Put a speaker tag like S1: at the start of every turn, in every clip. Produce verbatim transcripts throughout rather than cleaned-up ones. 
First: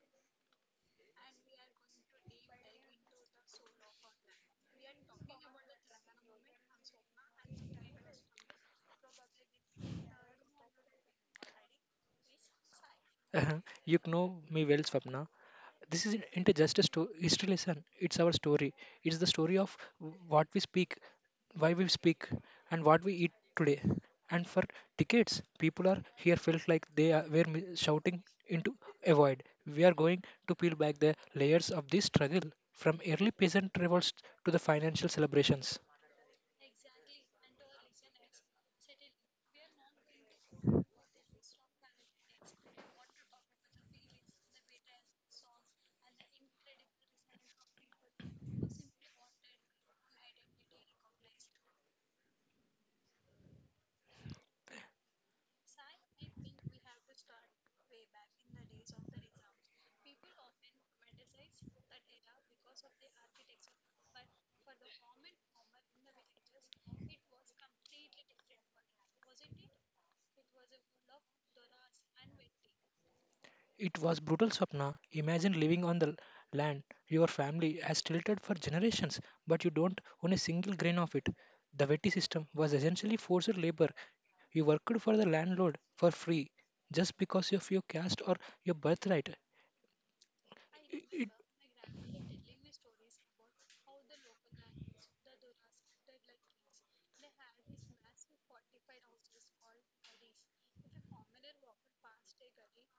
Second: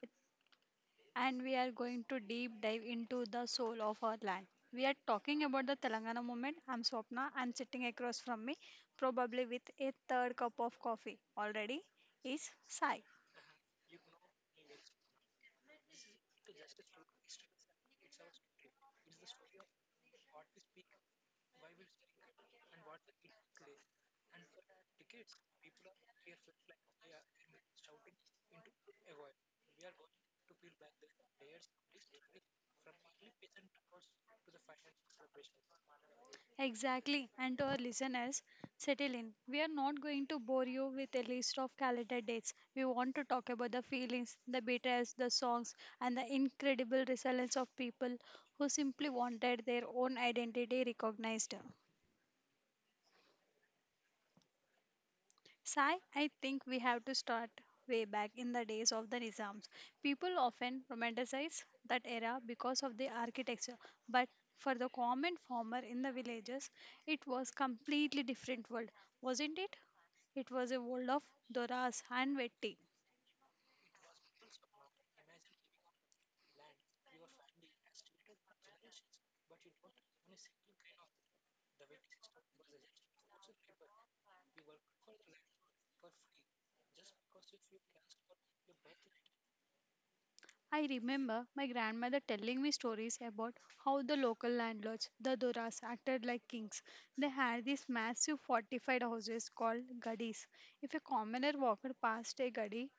S1: It- and we are going to deep dive into the soul of our land. We are talking about the Telangana movement. I'm Swapna, and sitting across from me, probably with a third cup of coffee already, is Sai.
S2: Uh-huh. you know me well, Swapna. This isn't is into just a story. History lesson. It's our story. It's the story of what we speak, why we speak, and what we eat today. And for decades, people are here felt like they are, were mi- shouting into a void. We are going to peel back the layers of this struggle, from early peasant revolts to the financial celebrations.
S1: Exactly. And to our listeners, settle in. We are not going to bore you with a list of calendar dates. We want to talk about the feelings, the betrayals, the songs, and the incredible resilience of people who simply wanted their own identity recognized. Sai, I think we have to start way back in the days of the Nizams. People often romanticize that era because of the architecture, but for the common farmer in the villages, it was completely different world, wasn't it? It was a world of doras and vetti.
S2: It was brutal, Swapna. Imagine living on the land your family has tilted for generations, but you don't own a single grain of it. The Veti system was essentially forced labor. You worked for the landlord for free just because of your caste or your birthright.
S1: I
S2: I- It,
S1: remember my grandmother telling me stories about how the local landlords, the Doras, acted like kings. They had these massive fortified houses called gadis. If a commoner walked past a gadi,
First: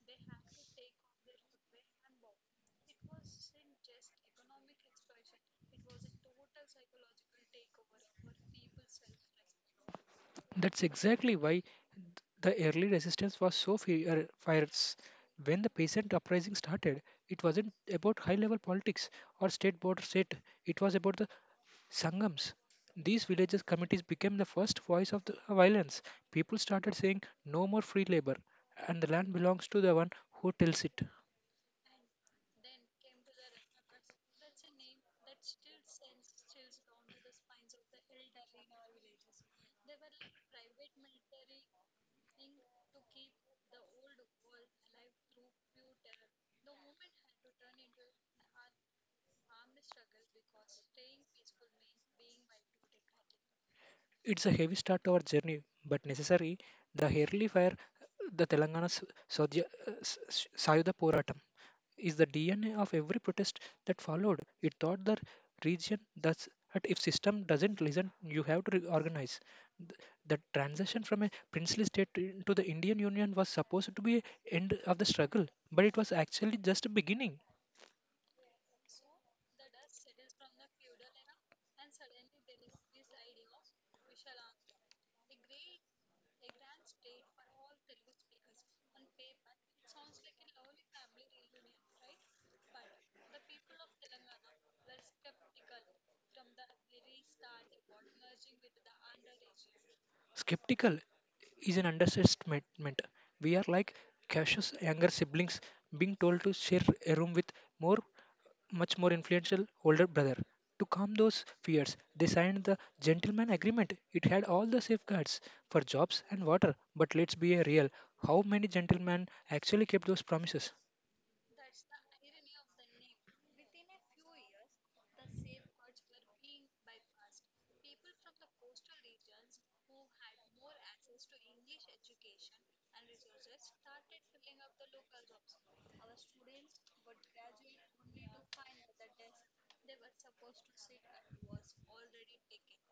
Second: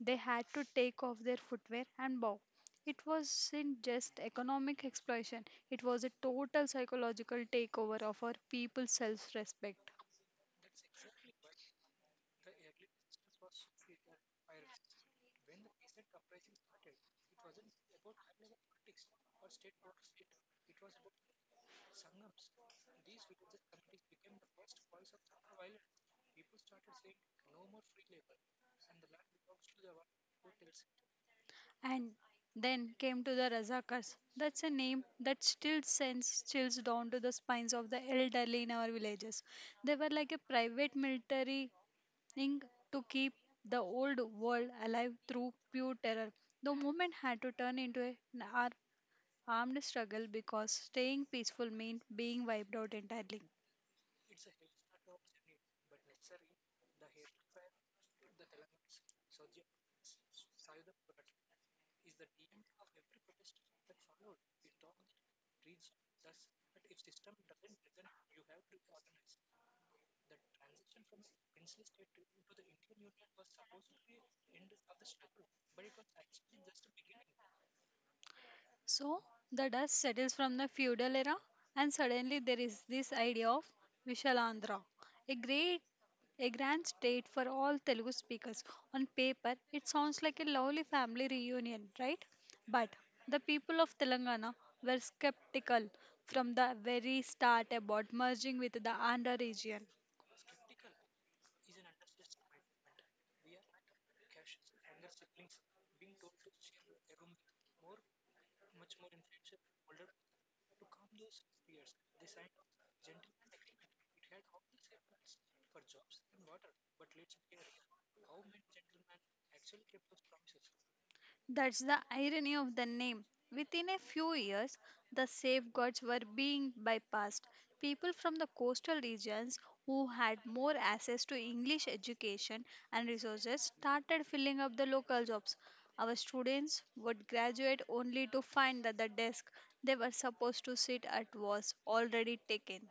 S1: they had to take off their footwear and bow. It wasn't just economic exploitation, it was a total psychological takeover of our people's self respect.
S2: That's exactly why the early resistance was so fi- er, fierce. When the peasant uprising started, it wasn't about high level politics or state border state, it was about the Sangams. These villages committees became the first voice of the violence. People started saying no more free labor and the land belongs to the one who tills it.
S1: And then came to the Razakas. That's a name that still sends chills down to the spines of the elderly in our villages. They were like a private military thing to keep the old world alive through pure terror. The movement had to turn into a- an ar- armed struggle because staying peaceful meant being wiped out entirely.
S2: It's a heavy start to our journey, but necessary. The early fire, the Telangana Saudya, uh, S- S- Sayuda Poratam. Is the D N A of every protest that followed. It taught the region thus that if system doesn't listen, you have to reorganize. Th- The transition from a princely state to to the Indian Union was supposed to be a end of the struggle, but it was actually just a beginning.
S1: So the dust settles from the feudal era, and suddenly there is this idea of Vishalandhra, a great a grand state for all Telugu speakers. On paper, it sounds like a lovely family reunion, right? But the people of Telangana were skeptical from the very start about merging with the Andhra region.
S2: Skeptical is an understatement. We are like cautious younger siblings being told to share a room with more, much more influential older brother. To calm those fears, they signed the gentleman agreement. It had all the safeguards for jobs and water. But let's be real. How many gentlemen actually kept those promises?
S1: That's the irony of the name. Within a few years, the safeguards were being bypassed. People from the coastal regions who had more access to English education and resources started filling up the local jobs. Our students would graduate only to find that the desk they were supposed to sit at was already taken.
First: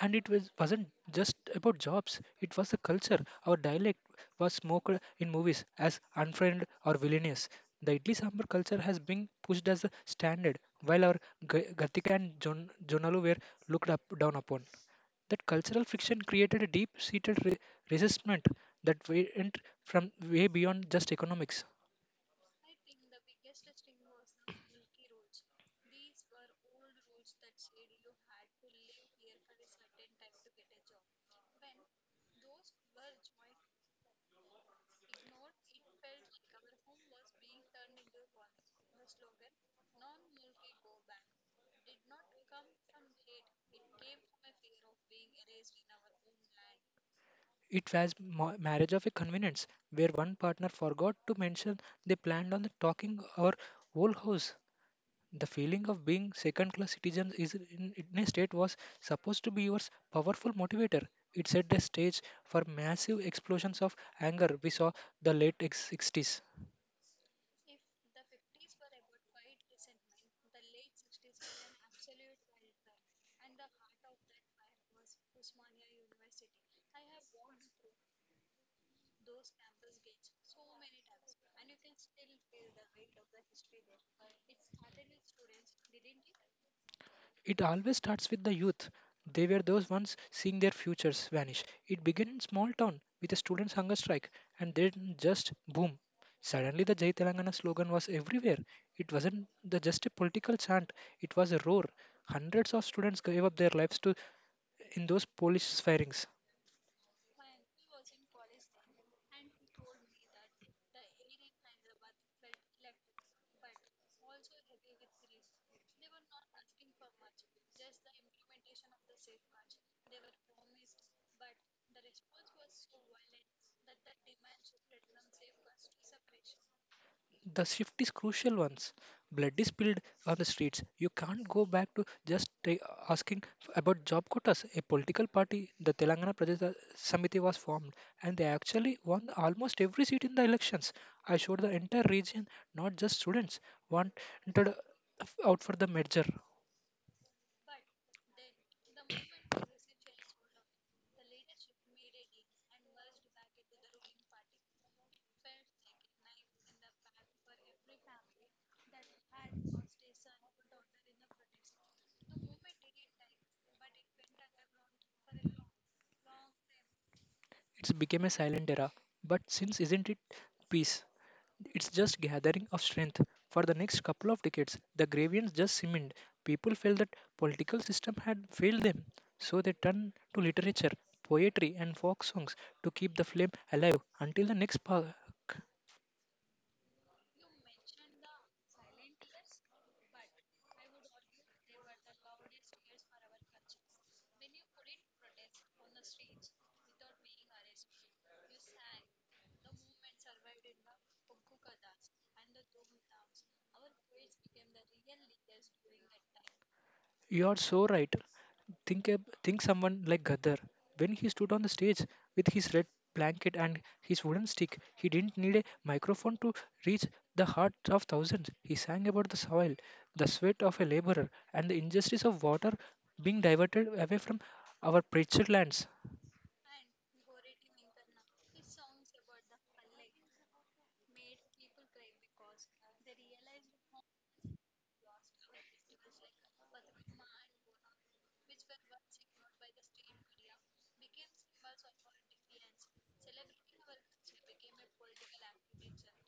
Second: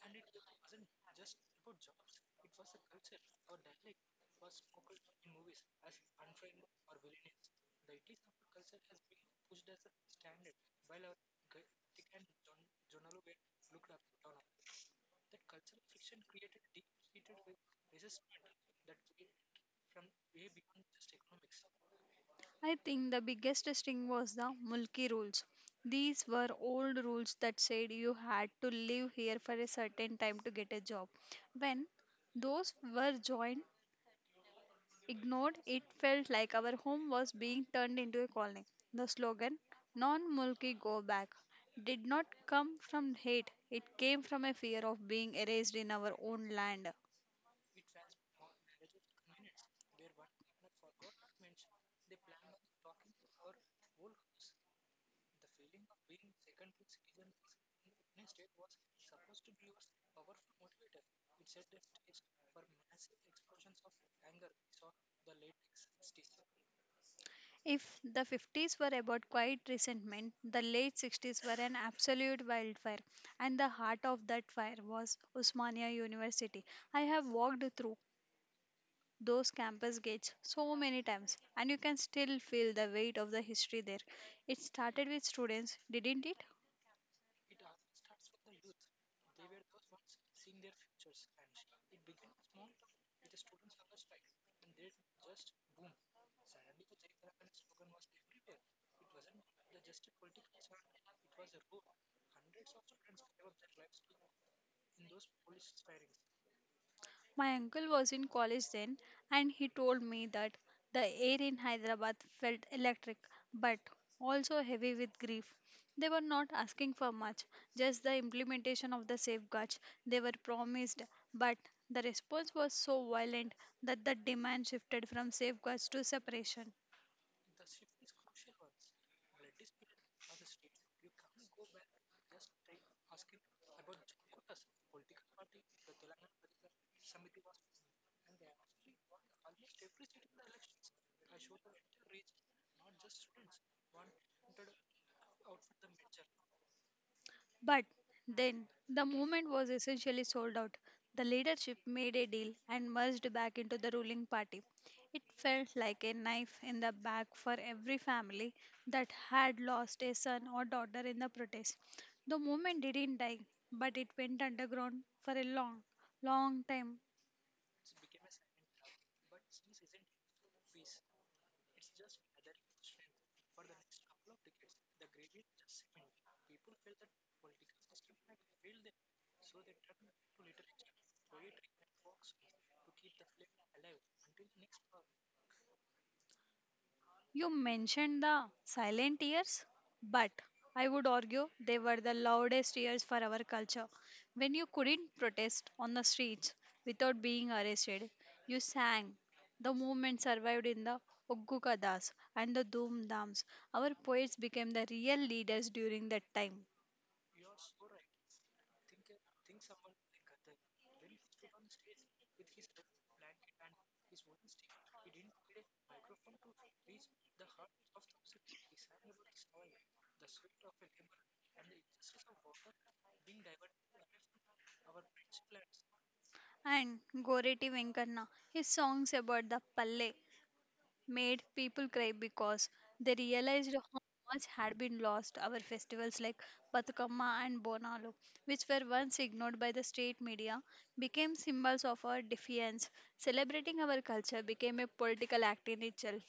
S2: And it was wasn't just about jobs, it was the culture. Our dialect was smoked in movies as unfriend or villainous. The idli sambar culture has been pushed as a standard, while our Ga- gatika and Jon- jonalu were looked up down upon. That cultural friction created a deep seated re- resentment that went from way beyond just economics.
S1: I think the biggest thing was the Mulki rules. These were old rules that said you had to live here for a certain time to get a job. When those were joined, ignored, it felt like our home was being turned into a colony. The slogan, non Mulki go back, did not come from hate, it came from a fear of being erased in our own land.
S2: It was ma- marriage of a convenience where one partner forgot to mention they planned on the talking our whole house. The feeling of being second class citizens is in, in a state was supposed to be your powerful motivator. It set the stage for massive explosions of anger we saw the late ex- sixties.
S1: If the fifties were about quiet resentment, the late sixties were an absolute wildfire, and the heart of that fire was Usmania University. I have walked through those campus gates so many times, and you can still feel the weight of the history there. It started with students, didn't it?
S2: It always starts with the youth. They were those ones seeing their futures vanish. It began in small town with a students' hunger strike, and then just boom. Suddenly, the Jai Telangana slogan was everywhere. It wasn't the, just a political chant; it was a roar. Hundreds of students gave up their lives to in those Polish firings.
S1: My uncle was in college then, and he told me that the air in Hyderabad felt electric but also heavy with grief. They were not asking for much, just the implementation of the safeguards they were promised, but the response was so violent that the demand shifted from safeguards to separation.
S2: The shift is crucial once blood is spilled on the streets. You can't go back to just ta- asking f- about job quotas. A political party, the Telangana Pradesh uh, Samiti, was formed, and they actually won almost every seat in the elections. I showed the entire region, not just students, wanted out for the merger.
S1: But then the movement was essentially sold out. The leadership made a deal and merged back into the ruling party. It felt like a knife in the back for every family that had lost a son or daughter in the protest. The movement didn't die, but it went underground for a long, long time.
S2: It's became a silent era, but since isn't it peace? It's just gathering of strength. For the next couple of decades, the Gravians just simmed. People felt that political system had failed them, so they turned to literature, poetry, and folk songs to keep the flame alive until the next spark.
S1: You mentioned the silent years, but I would argue they were the loudest years for our culture. When you couldn't protest on the streets without being arrested, you sang. The movement survived in the Oggu Kadas and the Doom Dams. Our poets became the real leaders during that time.
S2: You are so right. Think ab- think someone like Gadar. When he stood on the stage with his red blanket and his wooden stick, he didn't need a microphone to reach the hearts of thousands. He sang about the soil, the sweat of a laborer, and the injustice of water being diverted away from our pictured lands.
S1: And Goreti Venkanna, his songs about the Palle made people cry because they realized how much had been lost. Our festivals like Batukamma and Bonalu, which were once ignored by the state media, became symbols of our defiance. Celebrating our culture became a political act in itself.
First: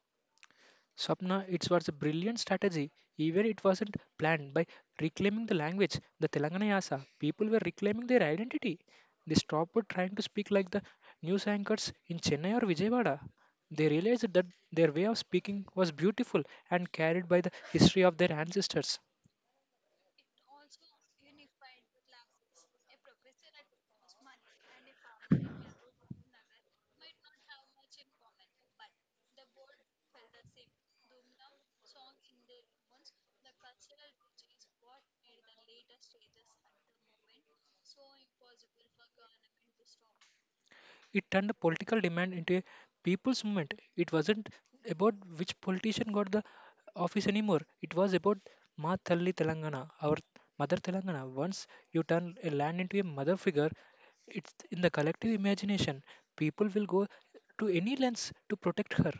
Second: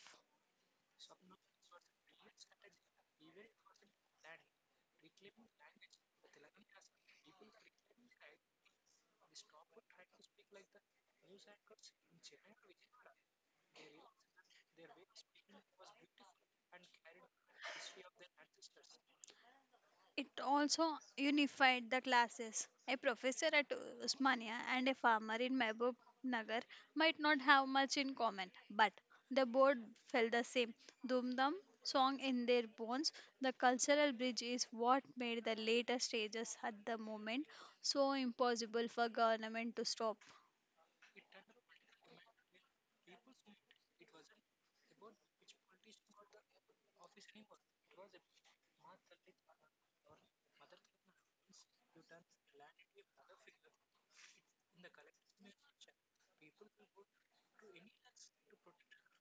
S2: Swapna, it was a brilliant strategy, even it wasn't planned. By reclaiming the language, the Telangana Yasa, people were reclaiming their identity. They stopped trying to speak like the news anchors in Chennai or Vijayawada. They realized that their way of speaking was beautiful and carried by the history of their ancestors.
S1: It also unified the classes. A professor at Usmania and a farmer in Mehboob Nagar might not have much in common, but the board felt the same. Dumdum song in their bones, the cultural bridge is what made the later stages at the moment so impossible for government to stop.
S2: It turned the political demand into a people's movement. It wasn't about which politician got the office anymore. It was about Ma Thalli Telangana, our mother Telangana. Once you turn a land into a mother figure, it's in the collective imagination. People will go to any lengths to protect her.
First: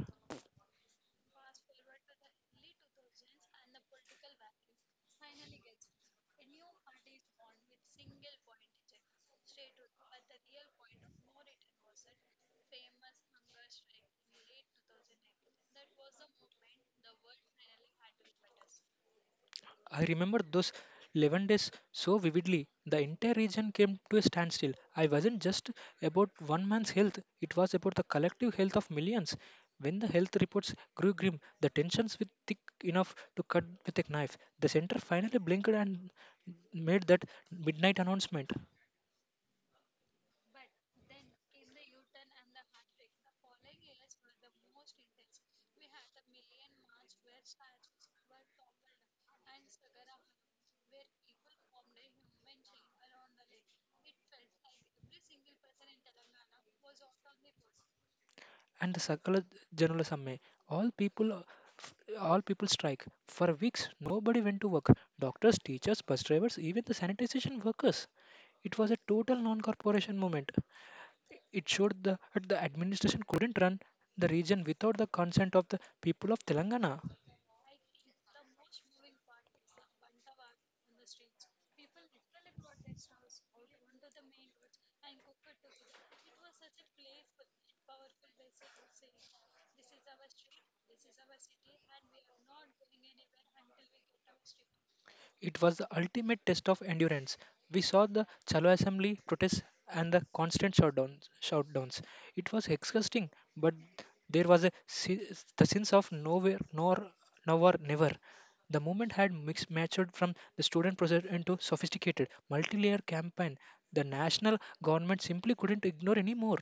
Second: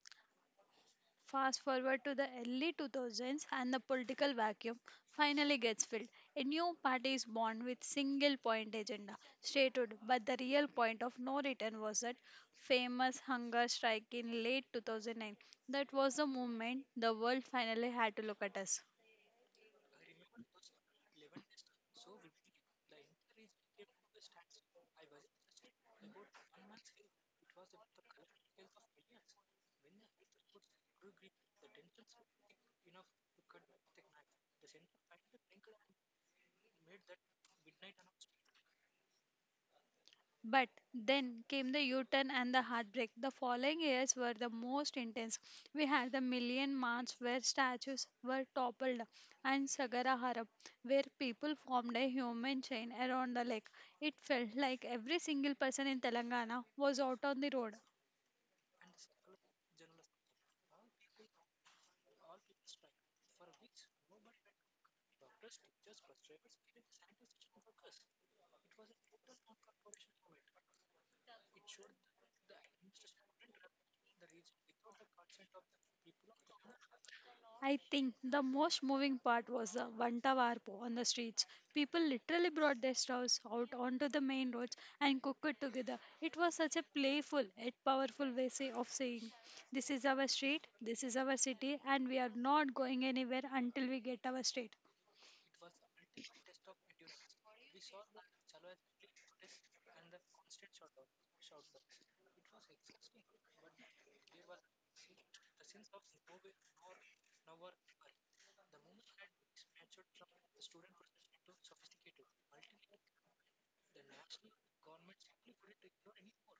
S1: Fast forward to the early two thousands and the political vacuum finally gets filled. A new party is born with single point agenda stated, but the real point of no return was that famous hunger strike in late two thousand nine. That was the moment the world finally had to look at us.
S2: I remember those eleven days so vividly. The entire region came to a standstill. I wasn't just about one man's health, it was about the collective health of millions. When the health reports grew grim, the tensions were thick enough to cut with a knife. The center finally blinked and made that midnight announcement.
S1: But then came the U turn and the heartbreak. The following years were the most intense. We had the Million March, where statues were toppled, and Sagara Harap, where people formed a human chain around the lake. It felt like every single person in Telangana was out on the road.
S2: And the circular journalism may all people all people strike for weeks. Nobody went to work. Doctors, teachers, bus drivers, even the sanitation workers. It was a total non-corporation movement. It showed the, that the administration couldn't run the region without the consent of the people of Telangana.
S1: I think the most moving part was the Vanta Varpo on the streets. People literally brought their stoves out onto the main roads and cooked it together. It was such a playful yet powerful way say- of saying, this is our street, this is our city, and we are not going anywhere until we get our street.
S2: It was the ultimate test of endurance. We saw the Chalo Assembly protests and the constant shutdowns. shutdowns. It was exhausting, but there was a se- the sense of nowhere, nor, now or never. The movement had mixed, matured from the student process into sophisticated, multi-layer campaign. The national government simply couldn't ignore anymore.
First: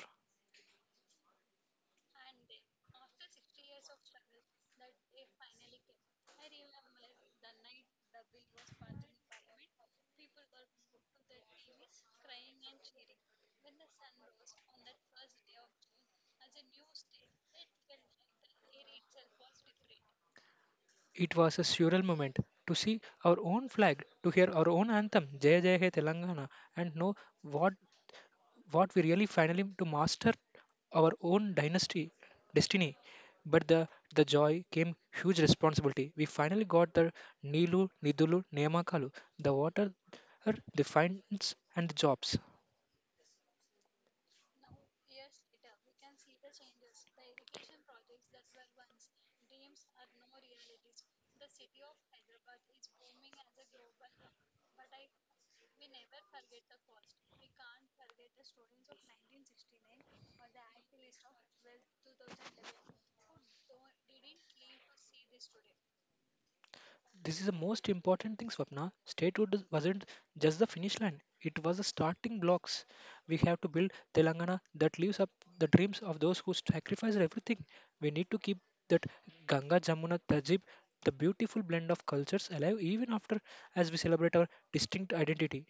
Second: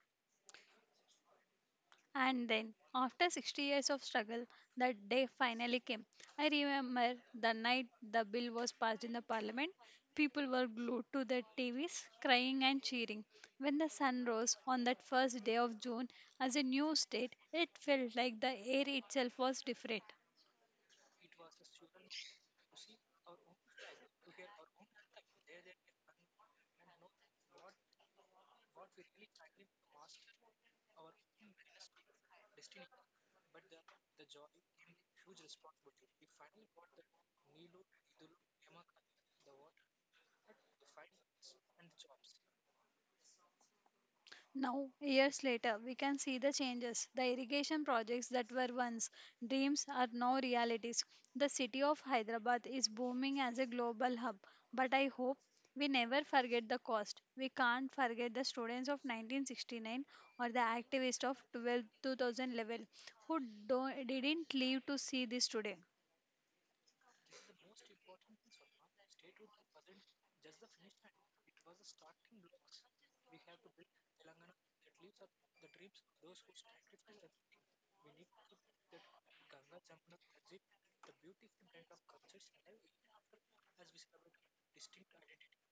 S1: And then, after sixty years of struggle, that day finally came. I remember the night the bill was passed in the parliament. People were glued to their T Vs, crying and cheering. When the sun rose on that first day of June as a new state, it felt like the air itself was different.
S2: It was a surreal moment to see our own flag, to hear our own anthem, Jai Jai Hai Telangana, and know what what we really finally to master our own dynasty destiny. But the the joy came huge responsibility. We finally got the nilu nidulu nemakalu, the water, the finds, and the jobs.
S1: Now, years later, we can see the changes. The irrigation projects that were once dreams are now realities. The city of Hyderabad is booming as a global hub, but I hope we never forget the cost. We can't forget the students of nineteen sixty-nine or the activists of twelve two thousand eleven who don't, didn't live to see this today.
S2: This is the most important thing, Swapna. Statehood wasn't just the finish line, it was the starting blocks. We have to build Telangana that lives up the dreams of those who sacrificed everything. We need to keep that Ganga Jamuna Tajib, the beautiful blend of cultures, alive even after as we celebrate our distinct identity.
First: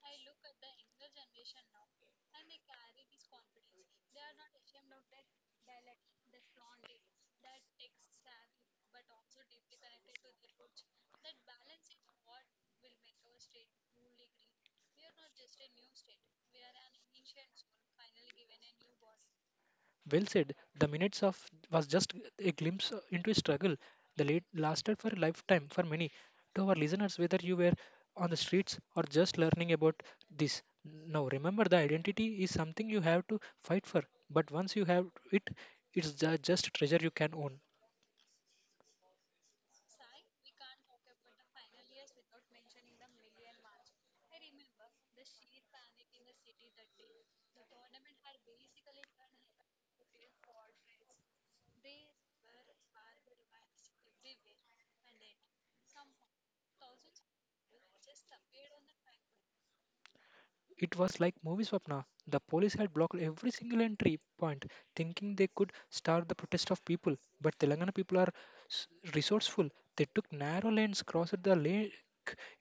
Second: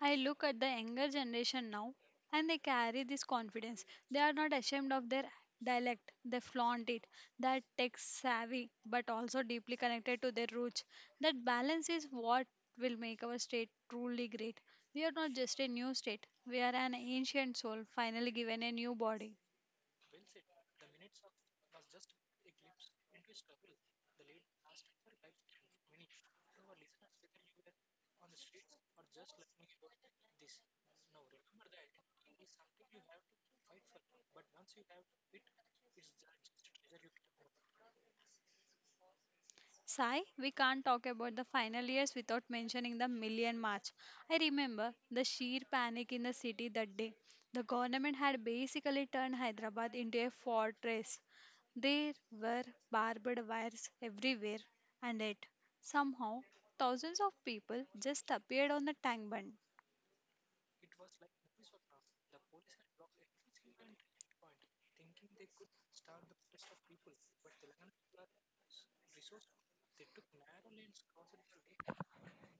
S1: I look at the younger generation now and they carry this confidence. They are not ashamed of their dialect, they flaunt it. That tech savvy but also deeply connected to their roots. That balance is what will make our state truly great. We are not just a new state, we are an ancient soul finally given a new body.
S2: Well said. The minutes of was just a glimpse into a struggle. The late lasted for a lifetime for many. To our listeners, whether you were on the streets or just learning about this, now remember the identity is something you have to fight for. But once you have it, it's ju- just treasure you can own.
S1: Sai, we can't talk about the final years without mentioning the Million March. I remember the sheer panic in the city that day. The government had basically turned Hyderabad into a fortress. There were barbed wires everywhere, and yet, somehow, thousands of people just appeared on the tank bund.
S2: It was like movie Swapna. The police had blocked every single entry point, thinking they could starve the protest of people. But Telangana people are s- resourceful. They took narrow lanes, crossed the lake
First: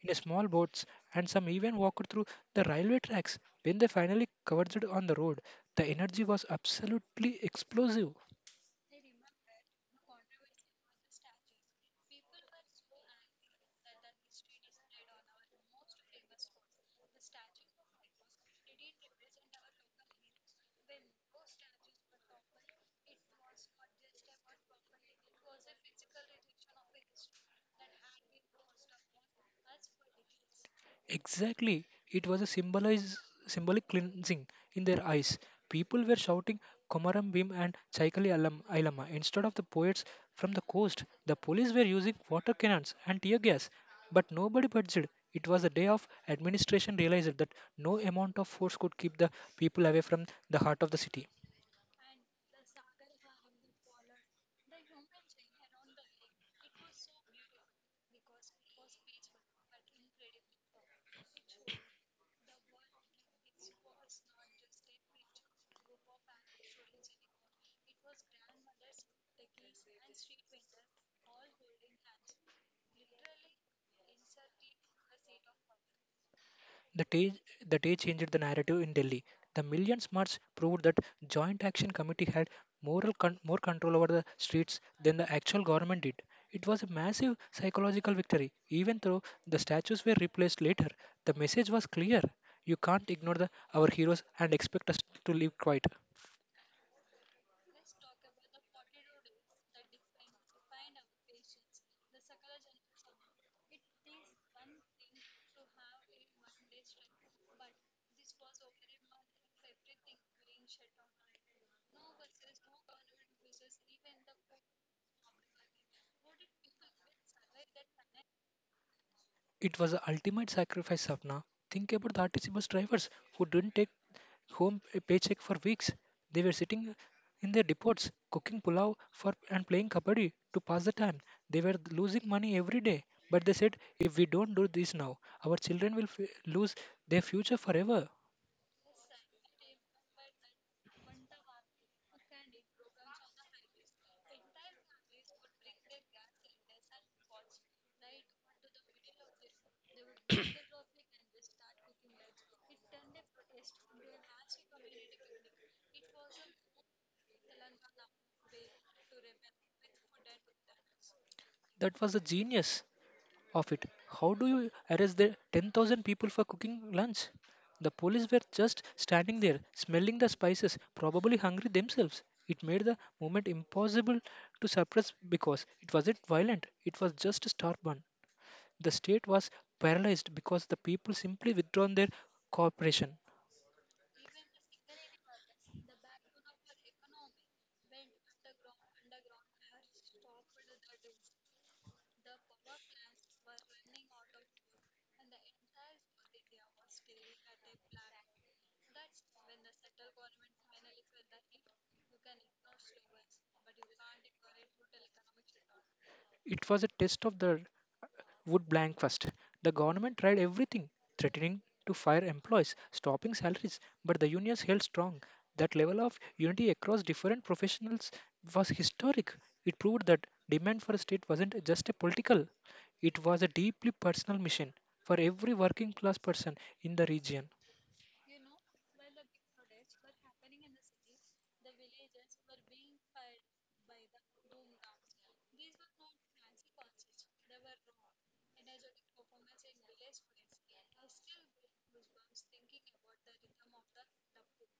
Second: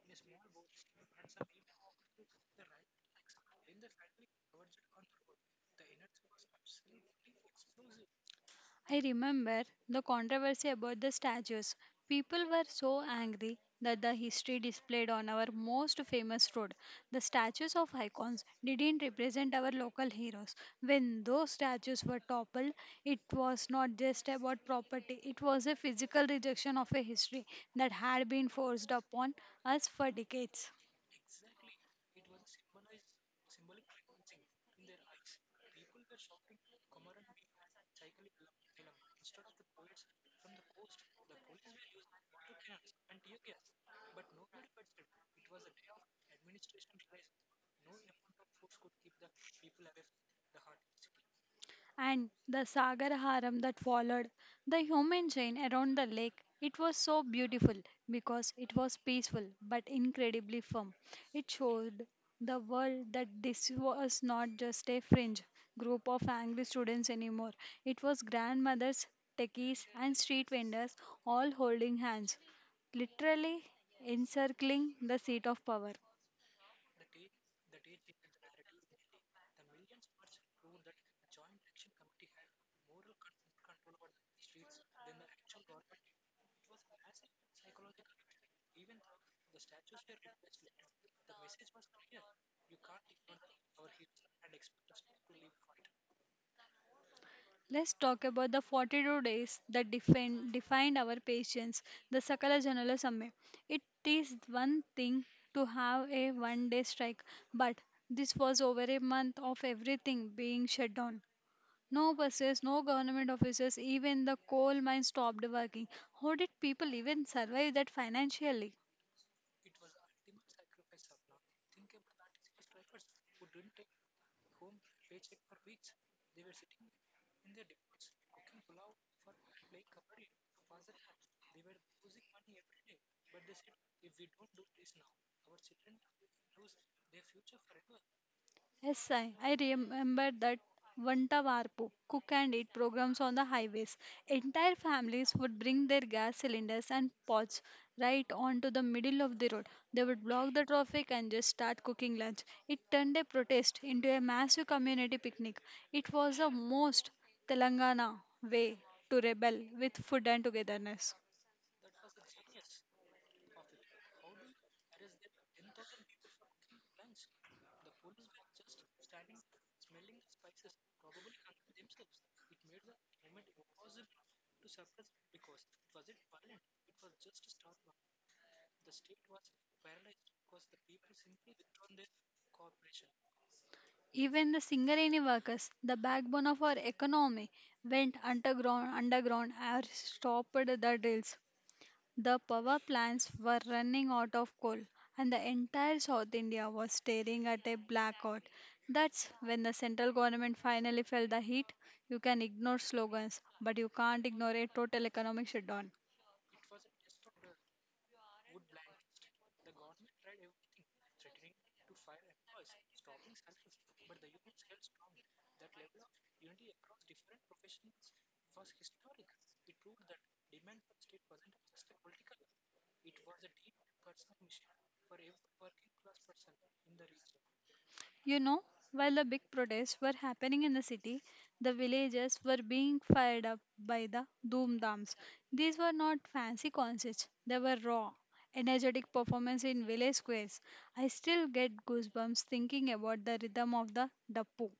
S2: in a small boats, and some even walked through the railway tracks. When they finally converged on the road, the energy was absolutely explosive.
S1: I remember the controversy about the statues. People were so angry that the history displayed on our most famous road, the statues of icons, didn't represent our local heroes. When those statues were toppled, it was not just about property, it was a physical rejection of a history that had been forced upon us for decades.
S2: Exactly. It was a symbolize, symbolic cleansing in their eyes. People were shouting Komaram Bhim and Chaikali Alam, Ilama instead of the poets from the coast. The police were using water cannons and tear gas, but nobody budged. It was a day of administration realized that no amount of force could keep the people away from the heart of the city.
S1: And the Sagar Haram that followed, the human chain around the lake. It was so beautiful because it was peaceful but incredibly firm. It showed the world that this was not just a fringe group of angry students anymore. It was grandmothers, techies, and street vendors all holding hands, literally encircling the seat of power.
S2: The day, the day changed the narrative in Delhi. The Million Smarts proved that Joint Action Committee had moral con- more control over the streets than the actual government did. It was a massive psychological victory. Even though the statues were replaced later, the message was clear. You can't ignore the, our heroes and expect us to live quiet.
S1: Let's talk about the forty-two days that define, defined our patience, the Sakala Janala Samay. It is one thing to have a one day strike, but this was over a month of everything being shut down. No buses, no government offices, even the coal mine stopped working. How did people even survive that financially?
S2: It was the ultimate sacrifice, Sapna. Think about the R T C bus drivers who didn't take home a paycheck for weeks. They were sitting in their depots, cooking pulao for and playing kabaddi to pass the time. They were losing money every day, but they said, "If we don't do this now, our children will f- lose their future forever."
S1: Yes, I, I remember that Vanta Varpu cook and eat programs on the highways. Entire families would bring their gas cylinders and pots right onto the middle of the road. They would block the traffic and just start cooking lunch. It turned a protest into a massive community picnic. It was the most Telangana way to rebel with food and togetherness.
S2: That was a genius. Of it. How do you arrest the ten thousand people for cooking lunch? The police were just standing there, smelling the spices, probably hungry themselves. It made the movement impossible to suppress because it wasn't violent, it was just a stubborn. The state was paralyzed because the people simply withdrawn their cooperation.
S1: Even the Singareni workers, the backbone of our economy, went underground, underground or stopped the drills. The power plants were running out of coal, and the entire South India was staring at a blackout. That's when the central government finally felt the heat. You can ignore slogans, but you can't ignore a total economic shutdown.
S2: It was a test of the would blank first. The government tried everything, threatening to fire employees, stopping salaries, but the unions held strong. That level of unity across different professionals was historic. It proved that demand for a state wasn't just a political, it was a deeply personal mission for every working class person in the region.
S1: You know, while the big protests were happening in the city, the villages were being fired up by the dhoomdhams. These were not fancy concerts, they were raw, energetic performance in village squares. I still get goosebumps thinking about the rhythm of the dappu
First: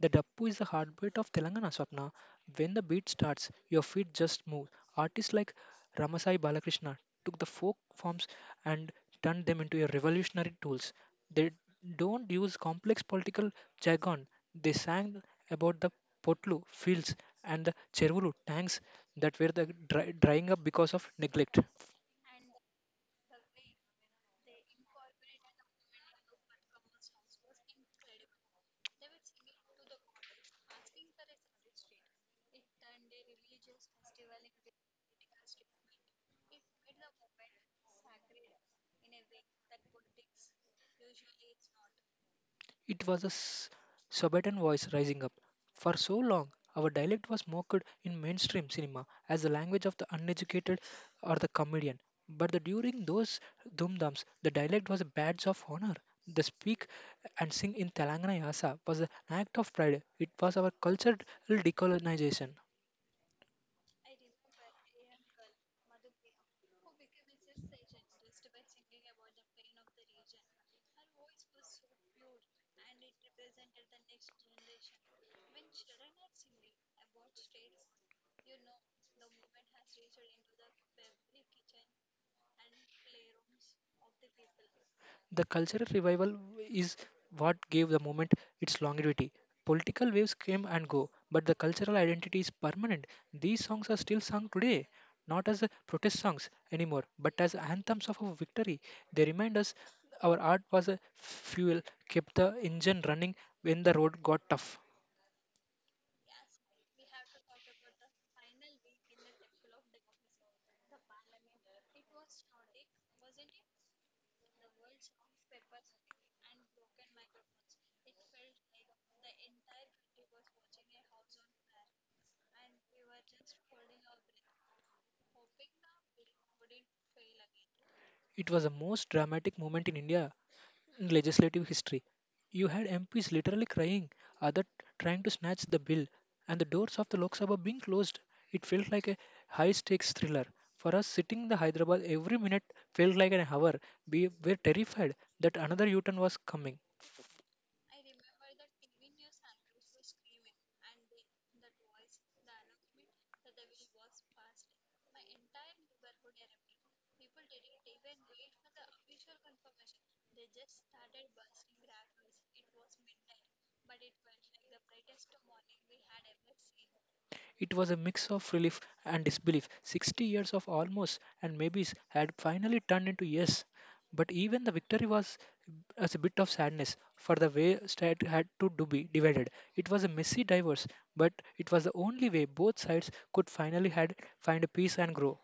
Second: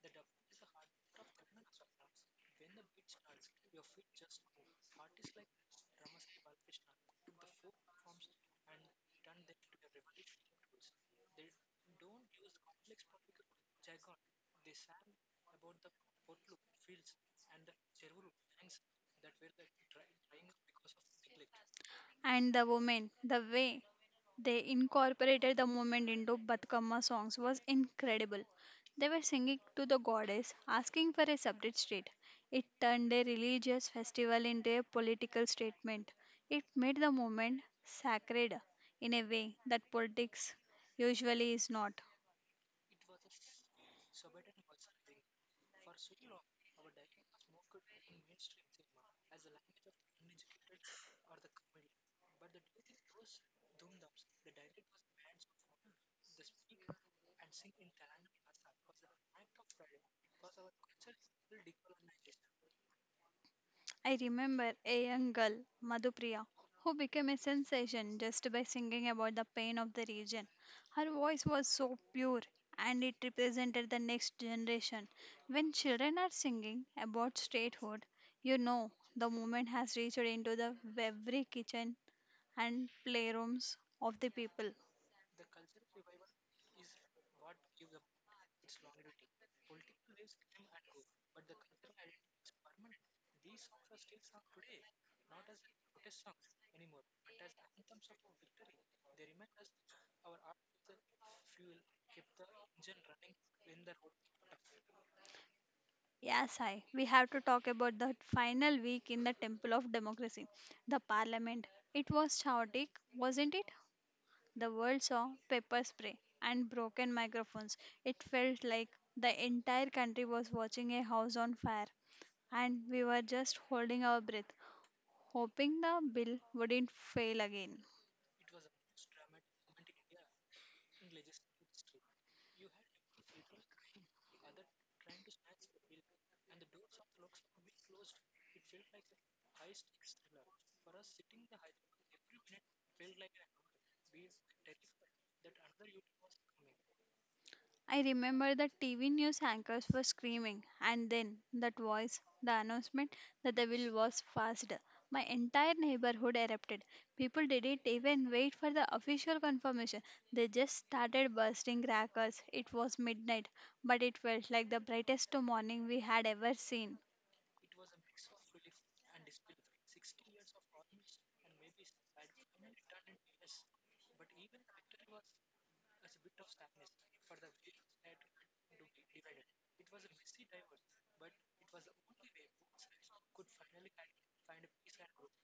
S2: The dappu is the heartbeat of Telangana Swapna. When the beat starts, your feet just move. Artists like Ramasai Balakrishna took the folk forms and turned them into a revolutionary tools. They don't use complex political jargon. They sang about the potlu fields and the chervulu tanks that were the dry, drying up because of neglect.
S1: and the women, the way they incorporated the movement into Batkama songs was incredible. They were singing to the goddess, asking for a substitute. It turned a religious festival into a political statement. It made the movement sacred in a way that politics usually is not.
S2: It was a s- suburban voice rising up. For so long, our dialect was mocked in mainstream cinema as the language of the uneducated or the comedian. But the, during those dums, the dialect was a badge of honor. The speak and sing in Telangana Yasa was an act of pride. It was our cultural decolonization.
S1: I remember a young girl, Madhupriya, who became a sensation just by singing about the pain of the region. Her voice was so pure and it represented the next generation. When children are singing about statehood, you know the movement has reached into the every kitchen and playrooms of the people.
S2: The cultural revival is what gave the movement its longevity. Political waves came and go, but the cultural identity is permanent. These songs are still sung today, not as uh, protest songs anymore, but as anthems of a victory. They remind us our art was a fuel, kept the engine running when the road got tough.
S1: Yes, I. we have to talk about the final week in the Temple of Democracy, the Parliament. It was chaotic, wasn't it? The world saw pepper spray and broken microphones. It felt like the entire country was watching a house on fire, and we were just holding our breath, hoping the bill wouldn't fail again.
S2: It was the most dramatic moment in India in legislative history. You had M Ps literally crying, other trying to snatch the bill, and the doors of the Lok Sabha being closed. It felt like a high stakes thriller. For us sitting in the Hyderabad, every minute felt like an hour. We were terrified that another U turn was coming.
S1: I remember the T V news anchors were screaming, and then that voice, the announcement that the bill was passed. My entire neighborhood erupted. People didn't even wait for the official confirmation. They just started bursting crackers. It was midnight, but it felt like the brightest morning we had ever seen.
S2: It was a mix of relief and disbelief. sixty years of almost and maybes had finally turned into yes. But even the victory was as a bit of sadness for the way state had to do be divided. It was a messy divorce, but it was the only way both sides could finally had find peace and grow.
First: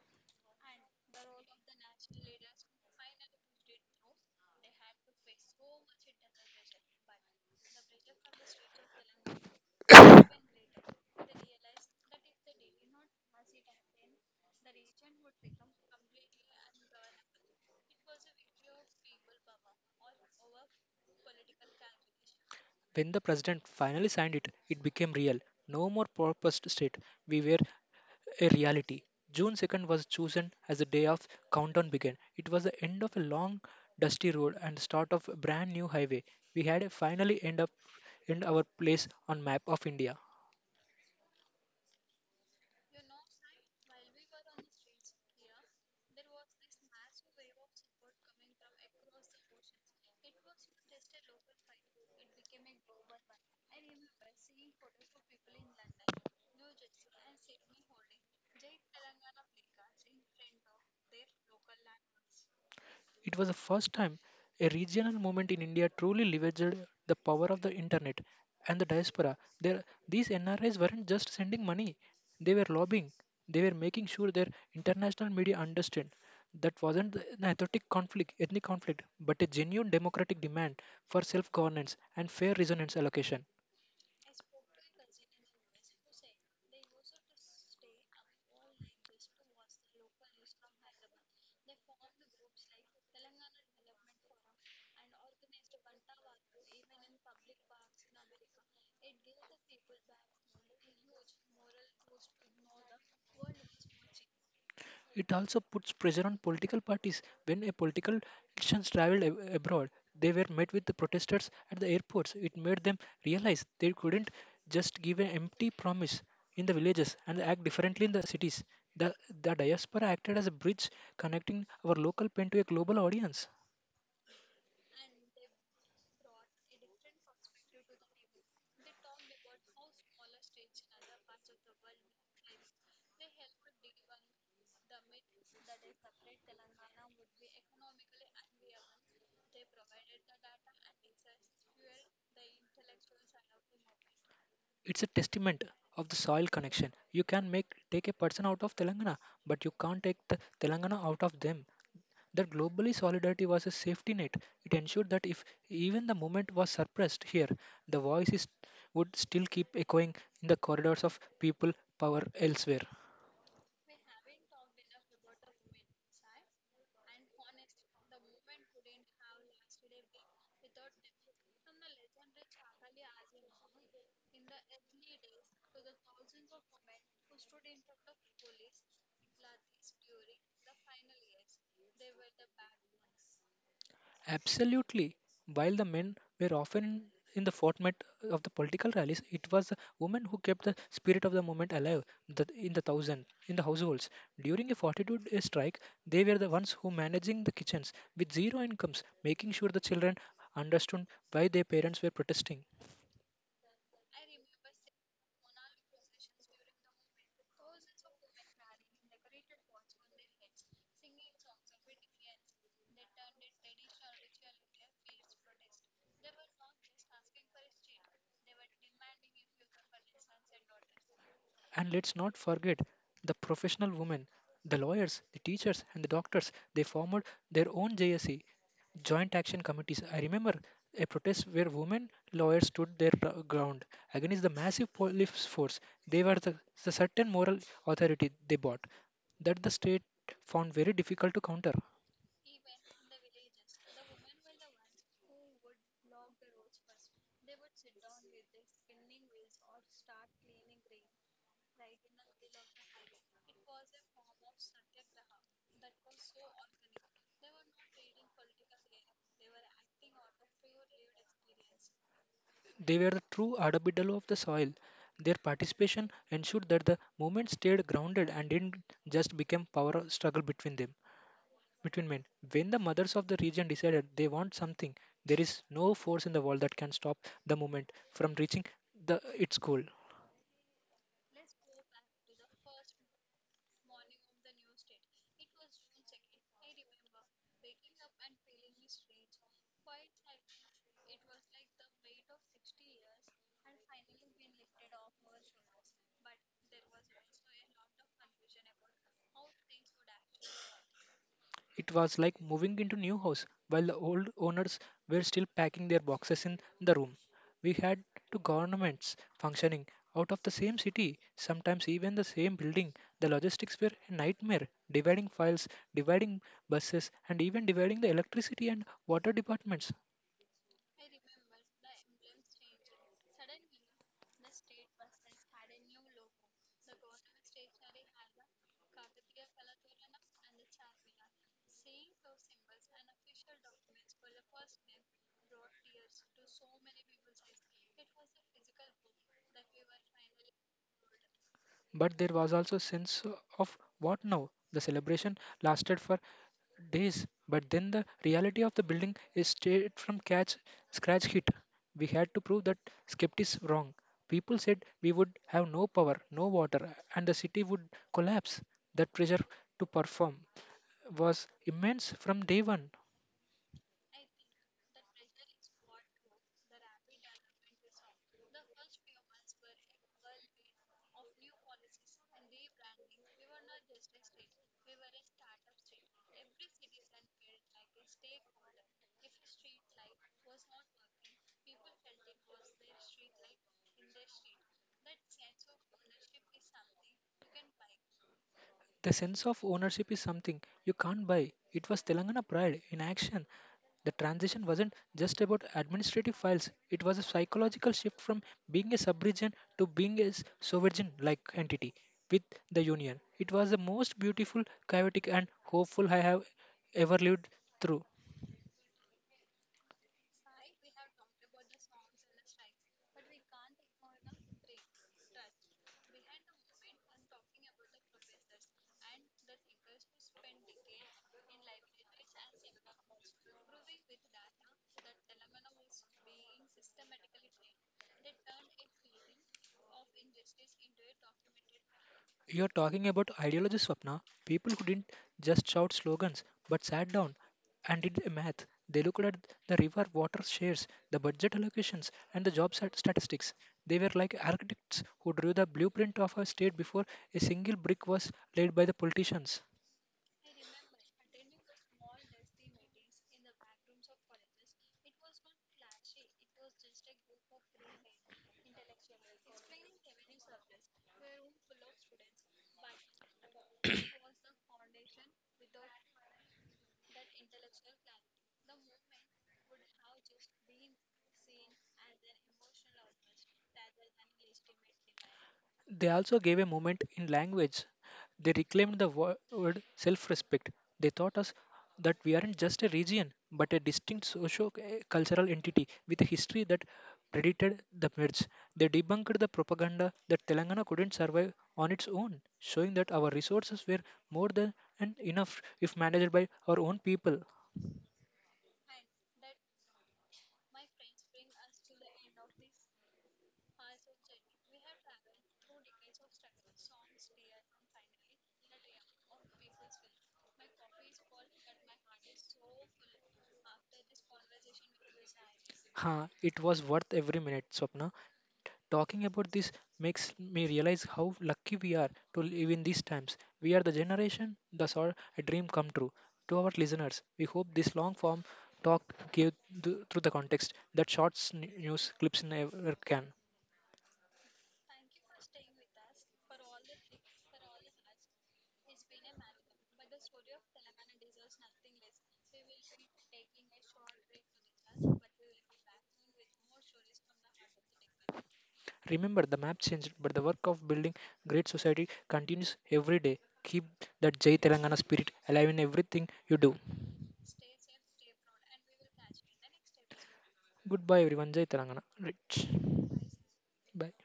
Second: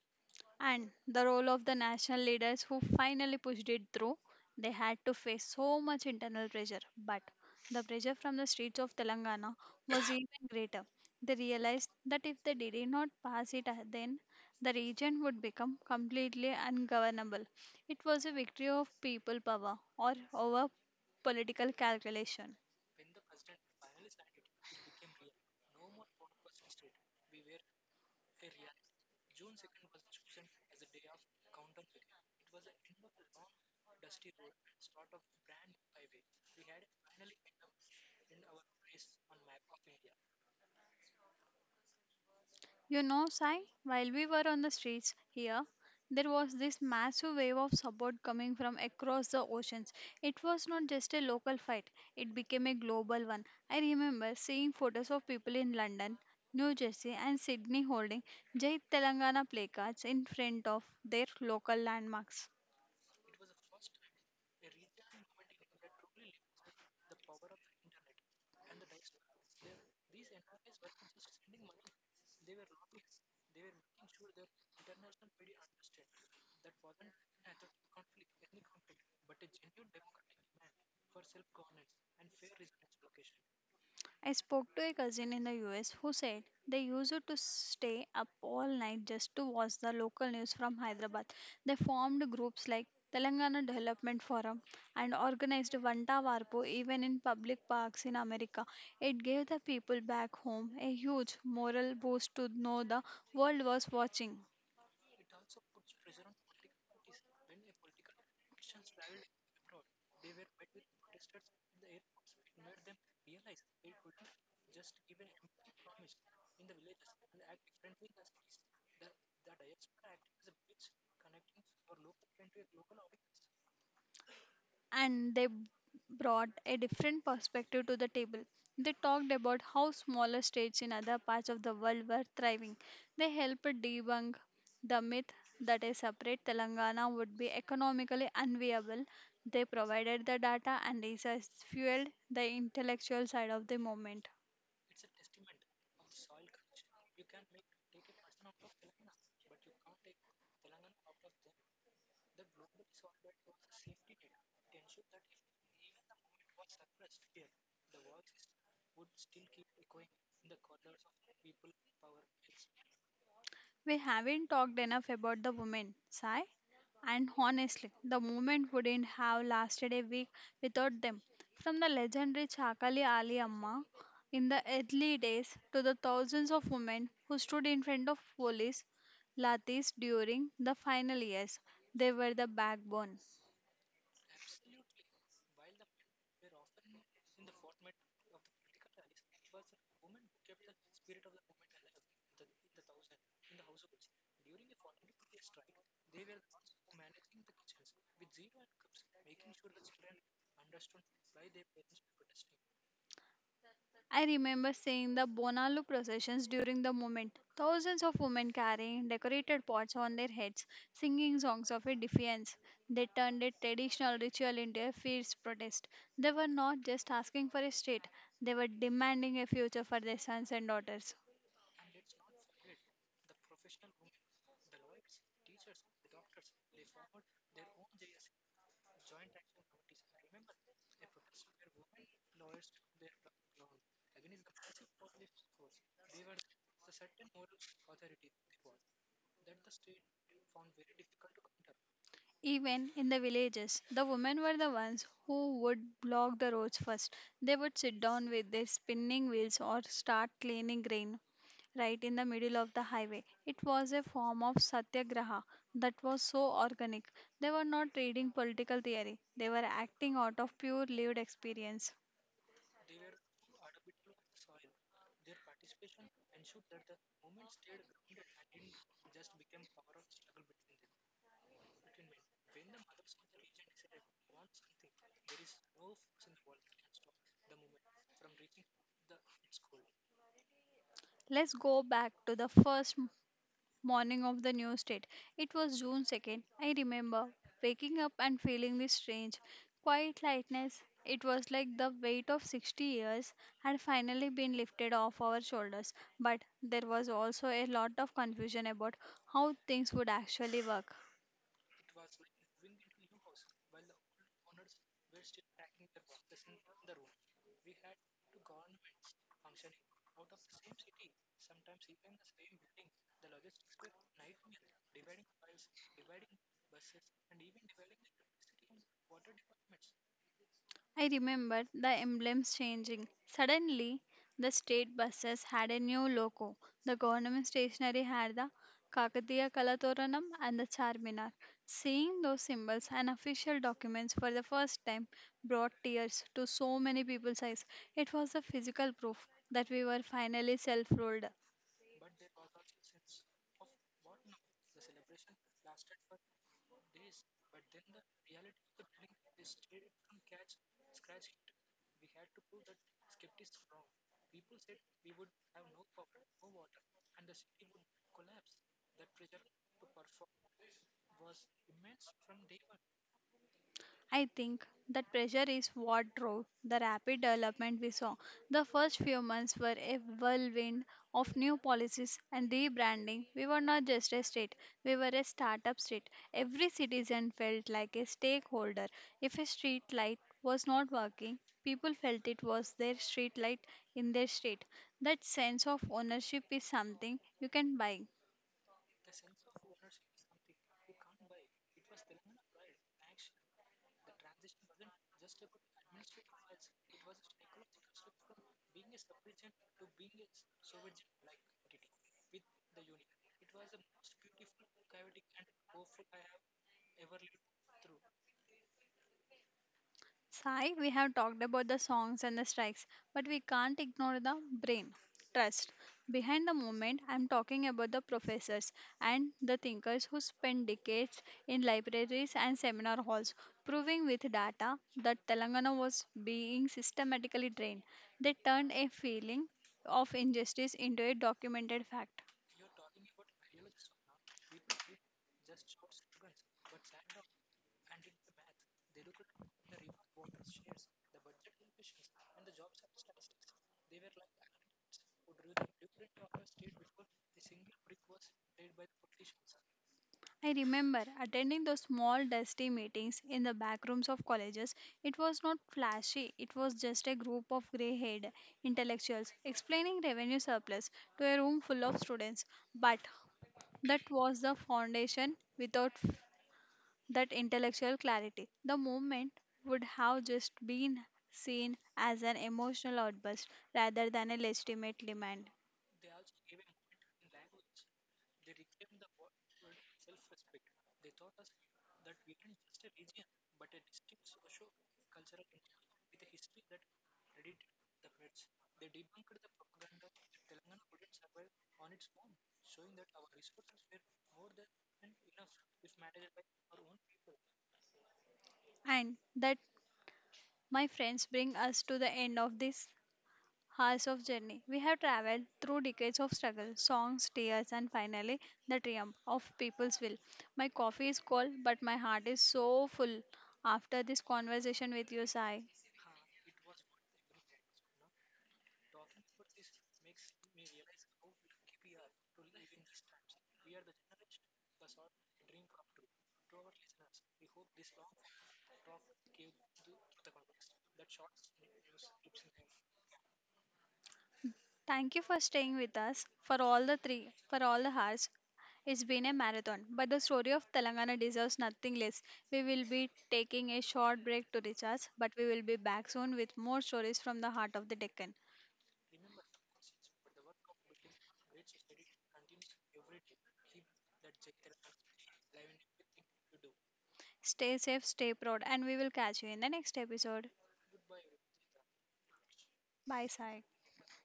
S1: And the role of the national leaders who finally pushed it through, they had to face so much internal pressure. But the pressure from the streets of Telangana was even greater. They realized that if they did not pass it, uh, then the region would become completely ungovernable. It was a victory of people power or over political calculation.
S2: When the president finally signed it, it became real. No more proposed state. We were a reality. June second was chosen as the day of countdown began. It was the end of a long, dusty road and the start of a brand new highway. We had finally end up in our place on map of India.
S1: You know, Sai, while we were on the streets here, there was this massive wave of support coming from across the oceans. It was not just a local fight, it became a global one. I remember seeing photos of people in London, New Jersey, and Sydney holding Jai Telangana placards in front of their local landmarks.
S2: It was the first time a regional movement in India truly leveraged the power of the internet and the diaspora. There, these N R Is weren't just sending money, they were lobbying. They were making sure their international media understood that wasn't an ethnic conflict, ethnic conflict, but a genuine democratic demand for self-governance and fair resonance allocation.
S1: I spoke to a cousin in the U S who said they used to stay up all night just to watch the local news from Hyderabad. They formed groups like Telangana Development Forum and organized Vanta Varpu even in public parks in America. It gave the people back home a huge moral boost to know the world was watching.
S2: It also puts pressure on political parties. When a political elections traveled ab- abroad, they were met with the protesters at the airports. It made them realize they couldn't just give an empty promise in the villages and act differently in the cities. The, the diaspora acted as a bridge connecting our local pen to a global audience.
S1: And they brought a different perspective to the table. They talked about how smaller states in other parts of the world were thriving. They helped debunk the myth that a separate Telangana would be economically unviable. They provided the data and research fueled the intellectual side of the movement.
S2: It's a testament of the soil connection. You can make take a person out of Telangana, but you can't take the Telangana out of them. That globally solidarity was a safety net. It ensured that if even the movement was suppressed here, the voices would still keep echoing in the corridors of people power elsewhere.
S1: We haven't talked enough about the women, Sai. And honestly, the movement wouldn't have lasted a week without them. From the legendary Chakali Ali Amma in the early days to the thousands of women who stood in front of police lathis during the final years, they were the backbone.
S2: Absolutely. While the men were often in the forefront of the political rallies, it was the women who kept the spirit of the movement alive the, in the thousand, in the households. During a forty-two-day strike, they were the ones who managing the kitchens with zero incomes, making sure the children understood why their parents were protesting.
S1: I remember seeing the Bonalu processions during the moment. Thousands of women carrying decorated pots on their heads, singing songs of a defiance. They turned a traditional ritual into a fierce protest. They were not just asking for a state, they were demanding a future for their sons and daughters.
S2: And let's not forget the professional women, the lawyers, the teachers, and the doctors. They formed their own J S E, Joint Action Committees. I remember a protest where women lawyers stood their gr- ground against the massive police force. They were the, the certain moral authority they bought that the state found very difficult to counter.
S1: Even in the villages, the women were the ones who would block the roads first. They would sit down with their spinning wheels or start cleaning grain right in the middle of the highway. It was a form of satyagraha that was so organic. They were not reading political theory, they were acting out of pure lived experience.
S2: They were the true arbitrary of the soil. Their participation ensured that the movement stayed grounded and didn't just become power struggle between them. Between men. When the mothers of the region decided they want something, there is no force in the world that can stop the movement from reaching the, its goal.
S1: Let's go back to the first morning of the new state. It was June second. I remember waking up and feeling this strange, quiet lightness. It was like the weight of sixty years had finally been lifted off our shoulders, but there was also a lot of confusion about how things would actually work.
S2: It was like moving into new house while the old owners were still packing their boxes in the room. We had two governments functioning out of the same city, sometimes even the same building. The logistics were a nightmare, dividing files, dividing buses, and even dividing the electricity and water departments.
S1: I remember the emblems changing. Suddenly, the state buses had a new logo. The government stationery had the Kakatiya Kalatoranam and the Charminar. Seeing those symbols and official documents for the first time brought tears to so many people's eyes. It was the physical proof that we were finally self ruled.
S2: But there was also a sense of what now? The celebration lasted for days, but then the reality of the building is straight from catch scratch hit. We had to prove that skeptics wrong. People said we would have no power, no water, and the city would collapse. That pressure to perform was immense from day one.
S1: I think that pressure is what drove the rapid development we saw. The first few months were a whirlwind of new policies and rebranding. We were not just a state, we were a startup state. Every citizen felt like a stakeholder. If a street light was not working, people felt it was their street light in their state. That sense of ownership is something you can buy.
S2: The sense of ownership is something you can't buy. It was Telangana pride in action. The transition wasn't just about administrative files, it was a psychological shift from being a sub-region to being a s- sovereign like entity with the union. It was the most beautiful, chaotic, and hopeful I have ever lived through.
S1: Sai, we have talked about the songs and the strikes, but we can't ignore the brain. Trust. Behind the movement, I'm talking about the professors and the thinkers who spend decades in libraries and seminar halls proving with data that Telangana was being systematically drained. They turned a feeling of injustice into a documented fact.
S2: You're talking about ideology, Swapna. People who didn't just shout slogans but sat down and did the math. They looked at the river water shares, the budget allocations, and the job sat- statistics. They were like architects who drew the blueprint of a state before a single brick was laid by the politicians.
S1: I remember attending those small dusty meetings in the back rooms of colleges. It was not flashy, it was just a group of grey haired intellectuals explaining revenue surplus to a room full of students. But that was the foundation without f- that intellectual clarity. The movement would have just been seen as an emotional outburst rather than a legitimate demand.
S2: They also gave a moment in language. They reclaimed the wo- word self respect. They taught us that we aren't just a region, but a distinct socio cultural entity with a history that predated the merge. They debunked the propaganda that Telangana couldn't survive on its own, showing that our resources were more than and enough if managed by our own people.
S1: And that, my friends, bring us to the end of this hours of journey. We have traveled through decades of struggle, songs, tears, and finally the triumph of people's will. My coffee is cold, but my heart is so full after this conversation with you, Sai.
S2: Huh, it was worth every minute, Swapna. Talking about this makes me realize how lucky we are to live in these times. We are the generation that saw a dream come true. To our listeners, we hope this long form talk gave th- through the context that short sn- news clips never can.
S1: Thank you for staying with us for all the three, for all the hours. It's been a marathon, but the story of Telangana deserves nothing less. We will be taking a short break to recharge, but we will be back soon with more stories from the heart of the Deccan.
S2: Remember, the map changed, but the work of building great society continues every day. Keep that Jai Telangana spirit alive in everything you do.
S1: Stay safe, stay proud, and we will catch you in the next episode.
S2: Goodbye, everyone. Jai Telangana. Rich.
S1: Bye, Sai.
S2: Bye.